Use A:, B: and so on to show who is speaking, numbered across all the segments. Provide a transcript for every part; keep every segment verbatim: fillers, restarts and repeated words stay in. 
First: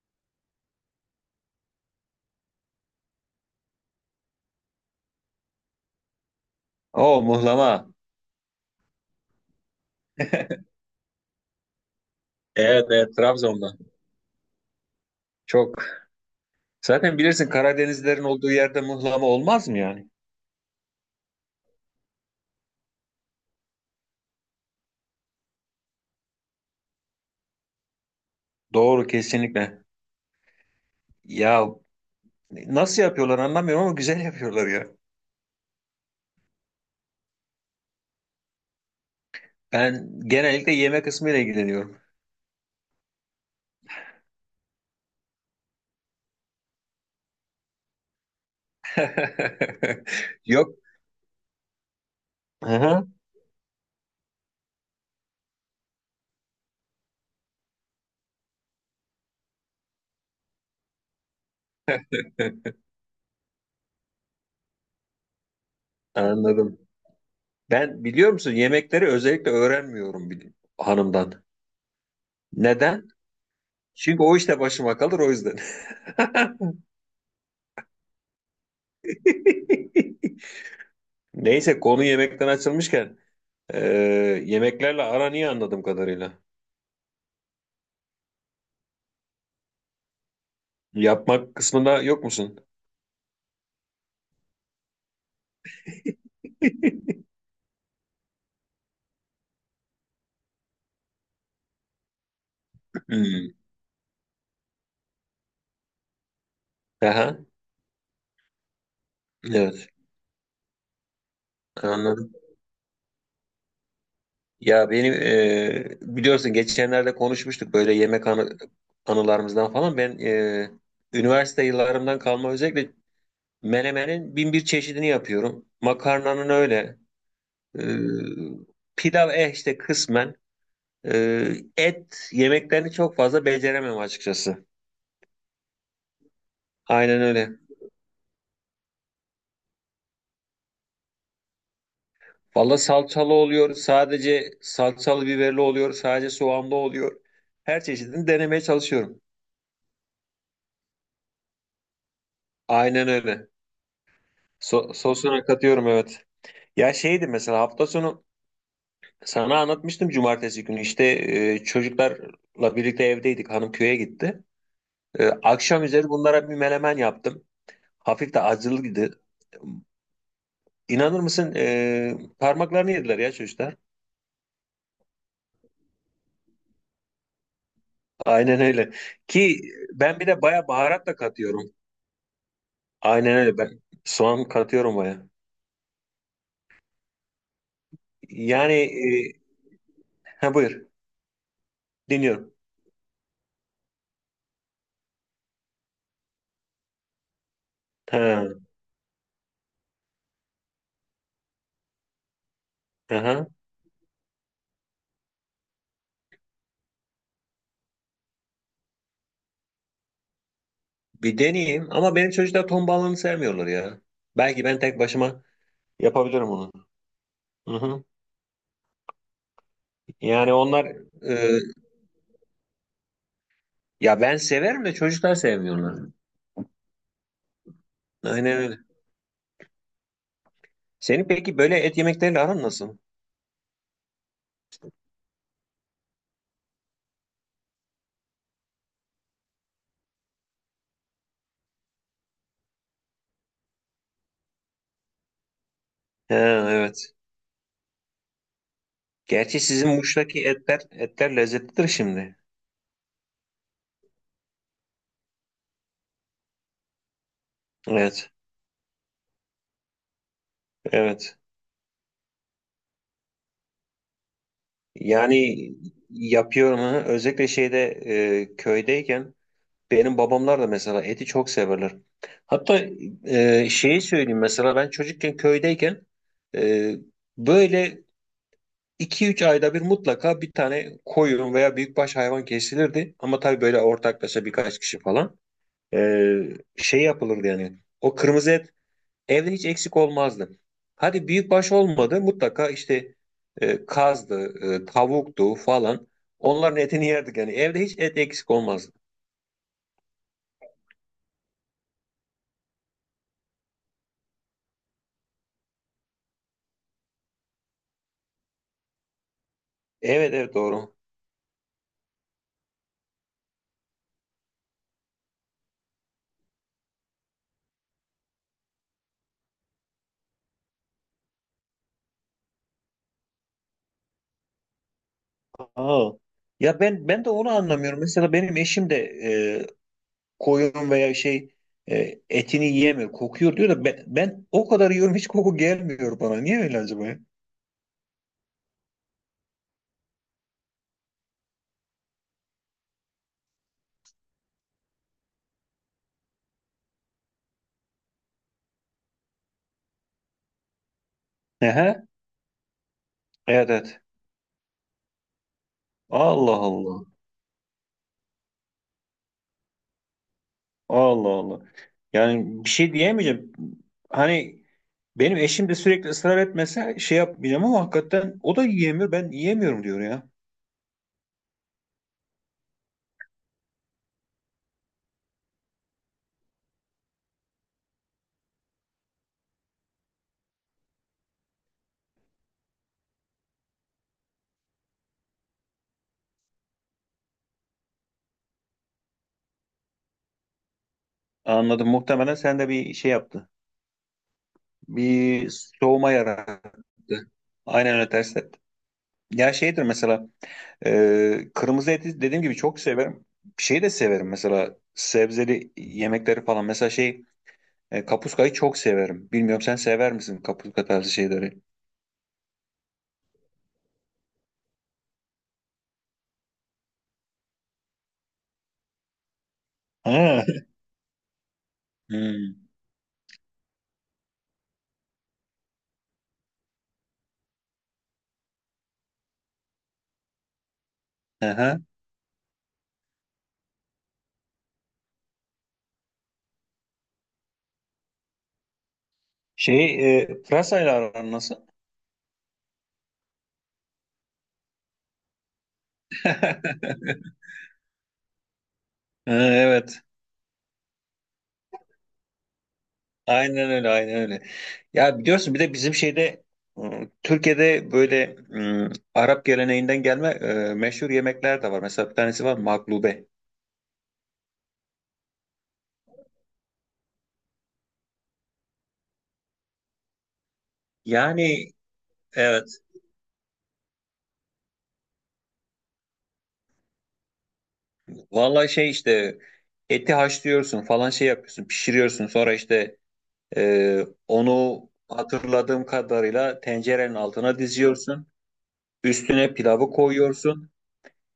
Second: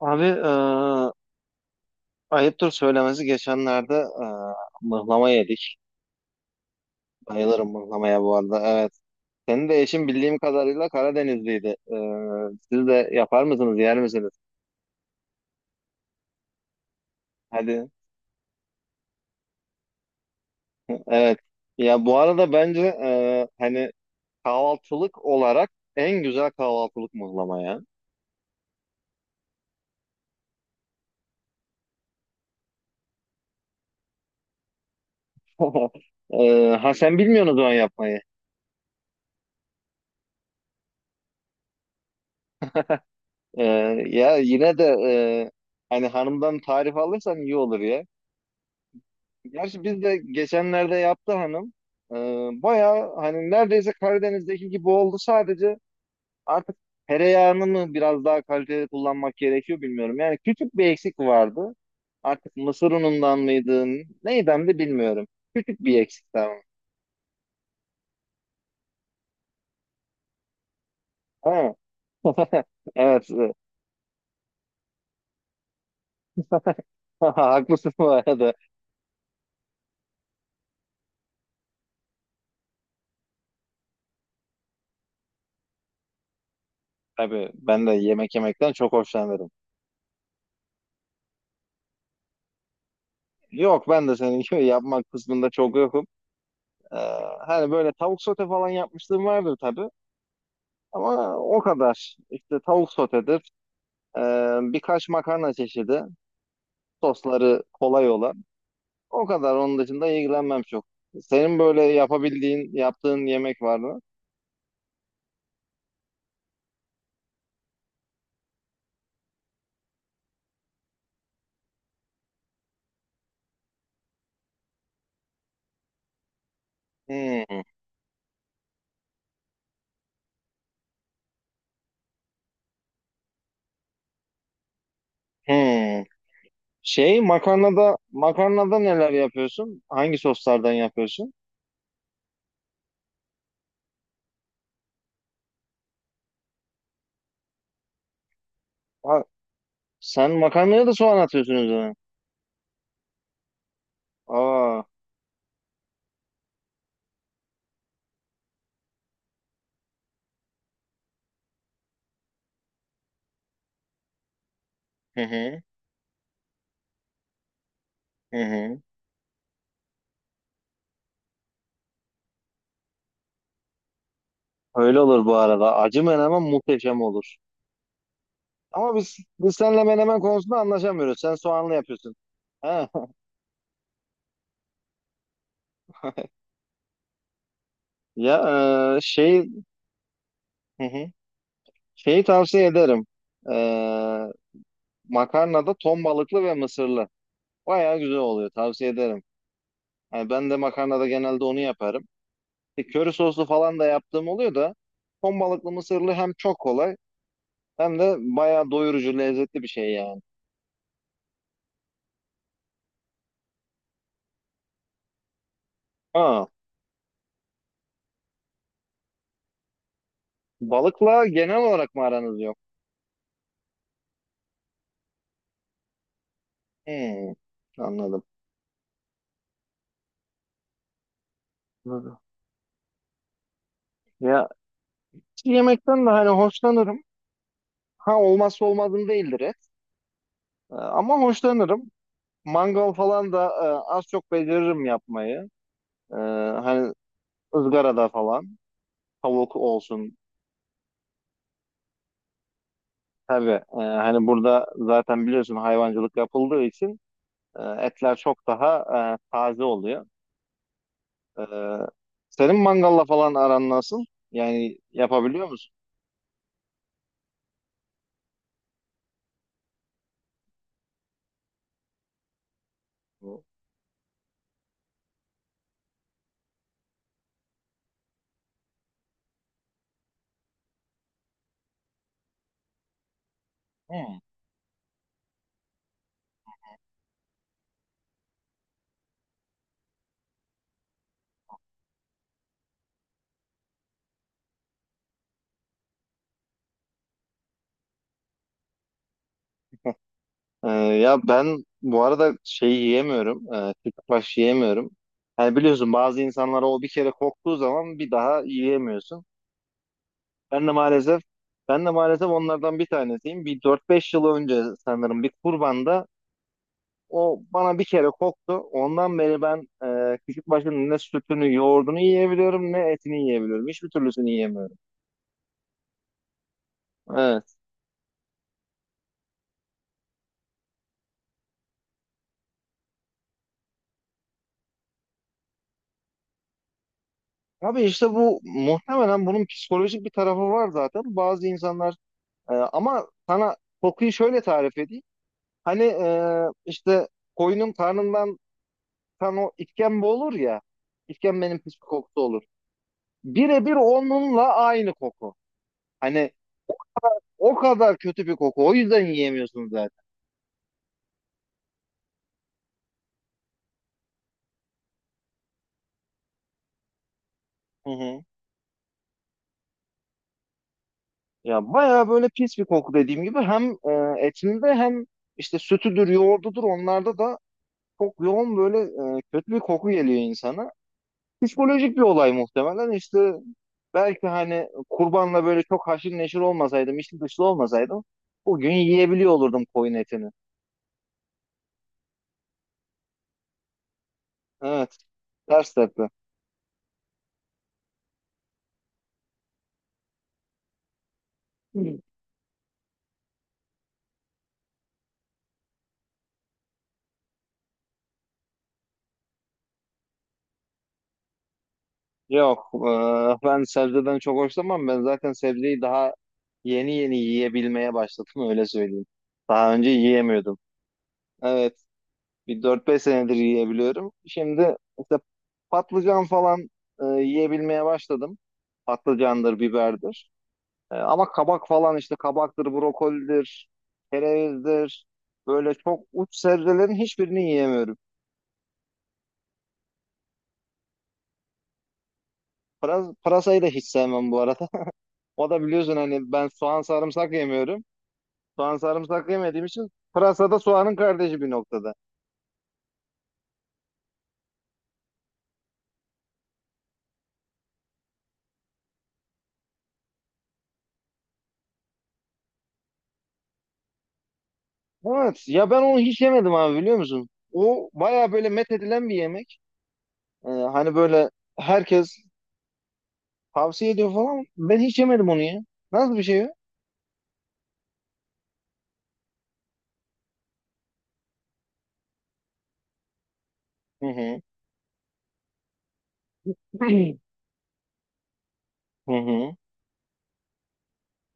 A: Abi eee ayıptır söylemesi geçenlerde eee mıhlama yedik.
B: O
A: Bayılırım
B: muhlama,
A: mıhlamaya bu arada. Evet. Senin de eşin bildiğim kadarıyla Karadenizliydi. Eee,
B: evet,
A: siz de
B: evet
A: yapar
B: Trabzon'da.
A: mısınız, yer misiniz?
B: Çok. Zaten bilirsin
A: Hadi.
B: Karadenizlerin olduğu yerde muhlama olmaz mı yani?
A: Evet. Ya bu arada bence eee, hani kahvaltılık olarak en güzel kahvaltılık mıhlama ya.
B: Doğru, kesinlikle. Ya nasıl yapıyorlar anlamıyorum ama güzel yapıyorlar ya.
A: Eee, ha sen bilmiyorsun o zaman yapmayı.
B: Ben genellikle yeme kısmıyla ilgileniyorum.
A: Eee, ya yine de eee, hani hanımdan tarif alırsan iyi olur. Gerçi biz de
B: Yok.
A: geçenlerde yaptı hanım. Ee,
B: Aha,
A: bayağı hani neredeyse Karadeniz'deki gibi oldu. Sadece artık tereyağını mı biraz daha kaliteli kullanmak gerekiyor bilmiyorum. Yani küçük bir eksik vardı. Artık mısır unundan mıydı? Neyden de bilmiyorum. Küçük bir eksik tamam.
B: anladım. Ben biliyor musun yemekleri özellikle öğrenmiyorum bir hanımdan.
A: Ha.
B: Neden?
A: Evet.
B: Çünkü o işte başıma kalır, o yüzden.
A: Haklısın bu arada.
B: Neyse, konu yemekten açılmışken Ee, yemeklerle aran iyi anladığım kadarıyla.
A: Tabii ben de yemek yemekten çok hoşlanırım.
B: Yapmak kısmında yok musun?
A: Yok ben de senin gibi yapmak kısmında çok yokum. Ee, hani böyle tavuk sote falan yapmışlığım vardır tabii. Ama o kadar. İşte tavuk sotedir,
B: Hmm.
A: e, birkaç makarna çeşidi,
B: Aha,
A: sosları kolay olan. O kadar. Onun
B: evet.
A: dışında ilgilenmem çok. Senin böyle
B: Anladım.
A: yapabildiğin, yaptığın yemek var mı?
B: Ya benim e, biliyorsun geçenlerde konuşmuştuk böyle yemek anı, anılarımızdan falan. Ben e, üniversite yıllarımdan kalma özellikle menemenin bin bir çeşidini yapıyorum. Makarnanın öyle.
A: Hmm,
B: E, Pilav eh işte kısmen. E, et yemeklerini çok fazla beceremem açıkçası.
A: hmm. Şey,
B: Aynen öyle.
A: makarnada, makarnada neler yapıyorsun? Hangi soslardan yapıyorsun?
B: Valla salçalı oluyor, sadece salçalı biberli oluyor, sadece soğanlı oluyor. Her çeşidini denemeye
A: Ha,
B: çalışıyorum.
A: sen makarnaya da soğan atıyorsun üzerine.
B: Aynen öyle.
A: Aa,
B: So sosuna katıyorum, evet. Ya şeydi mesela hafta sonu sana anlatmıştım cumartesi günü işte e, çocuklarla birlikte evdeydik. Hanım köye gitti.
A: hı
B: E,
A: hı,
B: akşam üzeri bunlara bir menemen yaptım. Hafif
A: hı
B: de
A: hı.
B: acılıydı. İnanır mısın e, parmaklarını yediler ya çocuklar.
A: Öyle olur bu arada. Acı menemen muhteşem olur.
B: Aynen öyle.
A: Ama biz, biz
B: Ki
A: seninle
B: ben
A: menemen
B: bir de
A: konusunda
B: baya baharat da
A: anlaşamıyoruz. Sen
B: katıyorum.
A: soğanlı yapıyorsun. He.
B: Aynen öyle. Ben soğan katıyorum baya.
A: Ya
B: Yani
A: e,
B: e,
A: şey,
B: ha
A: hı
B: buyur.
A: hı. Şeyi
B: Dinliyorum.
A: tavsiye ederim. E, makarnada ton balıklı ve mısırlı. Bayağı güzel oluyor.
B: Ha,
A: Tavsiye ederim. Yani ben de makarnada genelde onu yaparım. E, köri soslu
B: aha.
A: falan da yaptığım oluyor da ton balıklı mısırlı hem çok kolay hem de bayağı doyurucu lezzetli bir şey yani.
B: Bir deneyeyim ama benim çocuklar ton balığını sevmiyorlar ya. Belki ben tek başıma
A: Ha,
B: yapabilirim onu. Hı hı. Yani onlar
A: balıkla genel
B: e,
A: olarak mı aranız yok?
B: ya ben severim de çocuklar sevmiyorlar.
A: Hmm, anladım.
B: Aynen öyle. Senin peki böyle et
A: Anladım.
B: yemekleriyle aran nasıl?
A: Ya yemekten de hani hoşlanırım. Ha olmazsa olmazım değildir et. E, ama hoşlanırım. Mangal falan da e, az çok beceririm yapmayı. E,
B: Ha,
A: hani
B: evet.
A: ızgarada falan tavuk
B: Gerçi sizin
A: olsun.
B: Muş'taki etler etler lezzetlidir şimdi.
A: Tabii e, hani burada zaten biliyorsun hayvancılık yapıldığı için e, etler
B: Evet.
A: çok daha e, taze oluyor.
B: Evet.
A: E, senin mangalla falan aran nasıl? Yani yapabiliyor
B: Yani
A: musun?
B: yapıyorum ha. Özellikle şeyde e, köydeyken benim babamlar da mesela eti çok severler. Hatta e, şeyi söyleyeyim mesela ben çocukken köydeyken e, böyle iki üç ayda bir mutlaka bir tane koyun veya büyükbaş hayvan kesilirdi. Ama tabii böyle
A: Hmm.
B: ortaklaşa birkaç kişi falan E, şey yapılırdı yani. O kırmızı et evde hiç eksik olmazdı. Hadi büyükbaş olmadı mutlaka işte e, kazdı, e, tavuktu falan, onların etini yerdik yani evde hiç et eksik olmazdı.
A: E, ya ben bu arada şeyi yiyemiyorum. E, kütbaş yiyemiyorum. Hani biliyorsun bazı insanlara o bir kere koktuğu zaman bir daha yiyemiyorsun.
B: Evet, evet,
A: Ben de
B: doğru.
A: maalesef ben de maalesef onlardan bir tanesiyim. Bir dört beş yıl önce sanırım bir kurbanda o bana bir kere koktu. Ondan beri ben e, küçük başının ne sütünü, yoğurdunu yiyebiliyorum ne etini yiyebiliyorum. Hiçbir türlüsünü yiyemiyorum.
B: Aa. Ya ben ben de onu
A: Evet.
B: anlamıyorum. Mesela benim eşim de e, koyun veya şey, e, etini yiyemiyor. Kokuyor diyor da ben, ben o kadar yiyorum hiç koku gelmiyor bana. Niye öyle acaba ya?
A: Abi işte bu muhtemelen bunun psikolojik bir tarafı var zaten. Bazı insanlar e, ama sana kokuyu şöyle tarif edeyim. Hani e, işte koyunun karnından kan o işkembe olur ya. İşkembenin pis bir
B: Ehe.
A: kokusu olur.
B: Evet,
A: Birebir
B: evet.
A: onunla aynı koku. Hani
B: Allah Allah.
A: o kadar kötü bir koku. O yüzden yiyemiyorsunuz zaten.
B: Allah Allah. Yani bir şey diyemeyeceğim. Hani benim eşim de sürekli ısrar etmese şey yapmayacağım ama
A: Hı hı.
B: hakikaten o da yiyemiyor. Ben yiyemiyorum diyor ya.
A: Ya bayağı böyle pis bir koku dediğim gibi hem e, etinde hem işte sütüdür, yoğurdudur onlarda da çok yoğun böyle e, kötü bir koku geliyor insana. Psikolojik bir olay muhtemelen. İşte belki hani kurbanla böyle çok haşır neşir olmasaydım, içli dışlı olmasaydım bugün yiyebiliyor olurdum koyun etini.
B: Anladım. Muhtemelen sen de bir şey yaptı.
A: Evet,
B: Bir
A: ters tepe.
B: soğuma yarattı. Aynen öyle, ters. Ya şeydir mesela e, kırmızı eti dediğim gibi çok severim. Şeyi de severim mesela, sebzeli yemekleri falan. Mesela şey, e, kapuskayı çok severim. Bilmiyorum sen sever misin kapuska tarzı şeyleri?
A: Yok, eee, ben sebzeden çok hoşlanmam. Ben zaten sebzeyi daha yeni yeni yiyebilmeye başladım öyle söyleyeyim. Daha önce
B: Ha.
A: yiyemiyordum. Evet, bir
B: Hmm.
A: dört beş senedir yiyebiliyorum. Şimdi işte patlıcan falan eee, yiyebilmeye başladım. Patlıcandır, biberdir. Eee, ama kabak
B: Aha.
A: falan işte kabaktır, brokolidir, kerevizdir. Böyle çok uç sebzelerin hiçbirini yiyemiyorum.
B: Şey, e, pırasayla aran nasıl?
A: Pıras- Pırasayı da hiç sevmem bu arada. O da biliyorsun hani ben soğan sarımsak yemiyorum. Soğan sarımsak
B: Ha,
A: yemediğim için
B: evet.
A: pırasa da soğanın kardeşi bir noktada.
B: Aynen öyle, aynen öyle. Ya biliyorsun bir de bizim şeyde e, Türkiye'de böyle e, Arap geleneğinden gelme e, meşhur yemekler de var. Mesela bir tanesi var, maklube.
A: Evet ya ben onu hiç yemedim abi biliyor musun? O baya böyle met edilen bir yemek. Ee, hani böyle
B: Yani
A: herkes
B: evet.
A: tavsiye ediyor falan. Ben hiç yemedim onu ya. Nasıl bir şey o?
B: Vallahi şey işte, eti haşlıyorsun falan şey yapıyorsun pişiriyorsun sonra işte e,
A: Hı hı.
B: onu hatırladığım kadarıyla tencerenin altına diziyorsun,
A: Hı
B: üstüne
A: hı.
B: pilavı koyuyorsun.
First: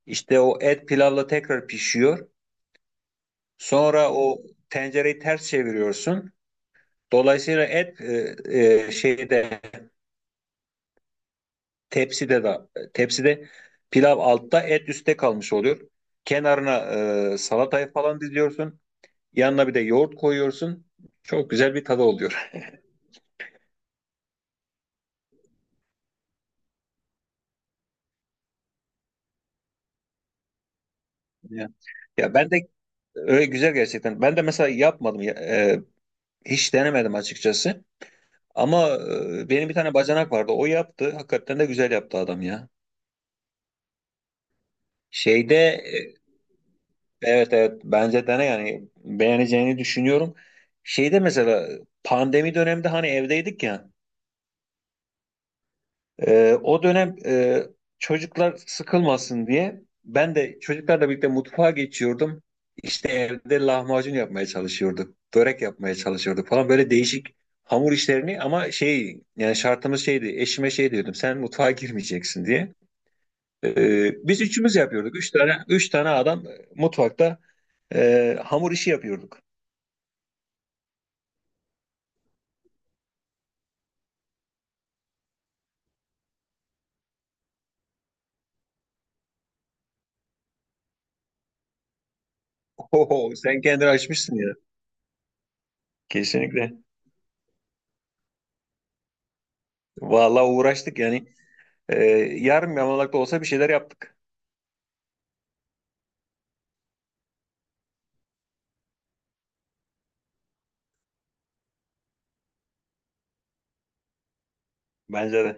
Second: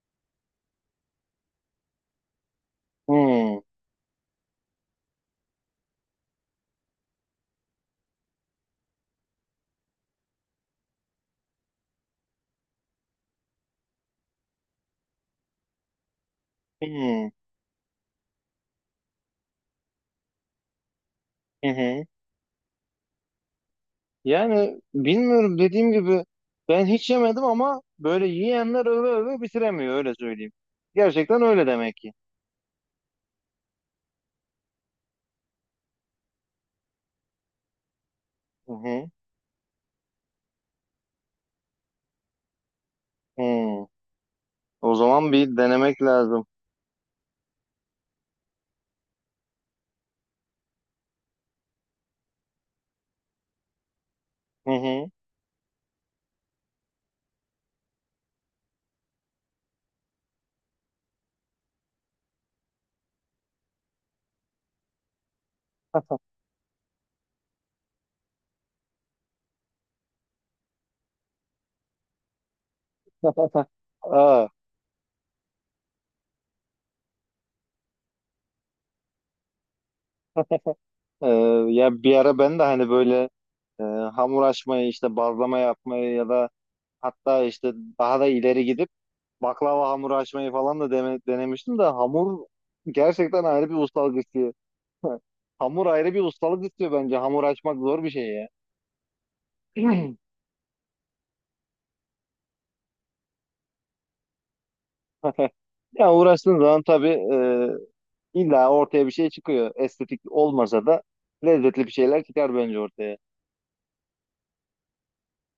B: İşte o et pilavla tekrar pişiyor,
A: Hı hı.
B: sonra o tencereyi ters çeviriyorsun, dolayısıyla et e, e, şeyde, tepside de tepside pilav altta et üstte kalmış oluyor. Kenarına e, salatayı falan diziyorsun. Yanına bir de yoğurt koyuyorsun. Çok
A: Hı
B: güzel bir tadı
A: hı.
B: oluyor.
A: Yani bilmiyorum dediğim gibi ben hiç yemedim ama böyle yiyenler öve öve bitiremiyor öyle söyleyeyim. Gerçekten öyle
B: Ya,
A: demek ki.
B: ya ben de öyle, güzel gerçekten. Ben de mesela yapmadım. Ya- e, hiç denemedim açıkçası.
A: Hı
B: Ama
A: hı.
B: e, benim bir tane bacanak vardı. O yaptı. Hakikaten de güzel yaptı adam ya.
A: Hı. O zaman
B: Şeyde
A: bir denemek
B: e,
A: lazım.
B: evet, evet, bence dene, yani beğeneceğini düşünüyorum. Şeyde mesela pandemi döneminde hani evdeydik ya.
A: Hı hı.
B: Ee, o dönem e, çocuklar sıkılmasın diye ben de çocuklarla birlikte mutfağa geçiyordum. İşte evde lahmacun yapmaya çalışıyorduk, börek yapmaya çalışıyorduk falan, böyle değişik hamur işlerini, ama şey yani şartımız şeydi, eşime şey diyordum, sen mutfağa girmeyeceksin diye. Ee, biz
A: Aa,
B: üçümüz yapıyorduk. Üç tane üç tane adam mutfakta e, hamur işi yapıyorduk.
A: e, ya bir ara ben de hani böyle e, hamur açmayı işte bazlama yapmayı ya da hatta işte daha da ileri gidip baklava hamuru açmayı falan da deme- denemiştim de hamur
B: Oho,
A: gerçekten
B: sen
A: ayrı bir
B: kendini
A: ustalık
B: açmışsın
A: istiyor.
B: ya.
A: Hamur ayrı bir ustalık
B: Kesinlikle.
A: istiyor bence. Hamur açmak zor bir şey ya.
B: Vallahi uğraştık yani. Ee, Yarım yamalak da olsa bir şeyler yaptık.
A: Ya uğraştığın zaman tabii e, illa ortaya bir şey çıkıyor. Estetik olmasa da lezzetli bir şeyler çıkar bence ortaya.
B: Bence de.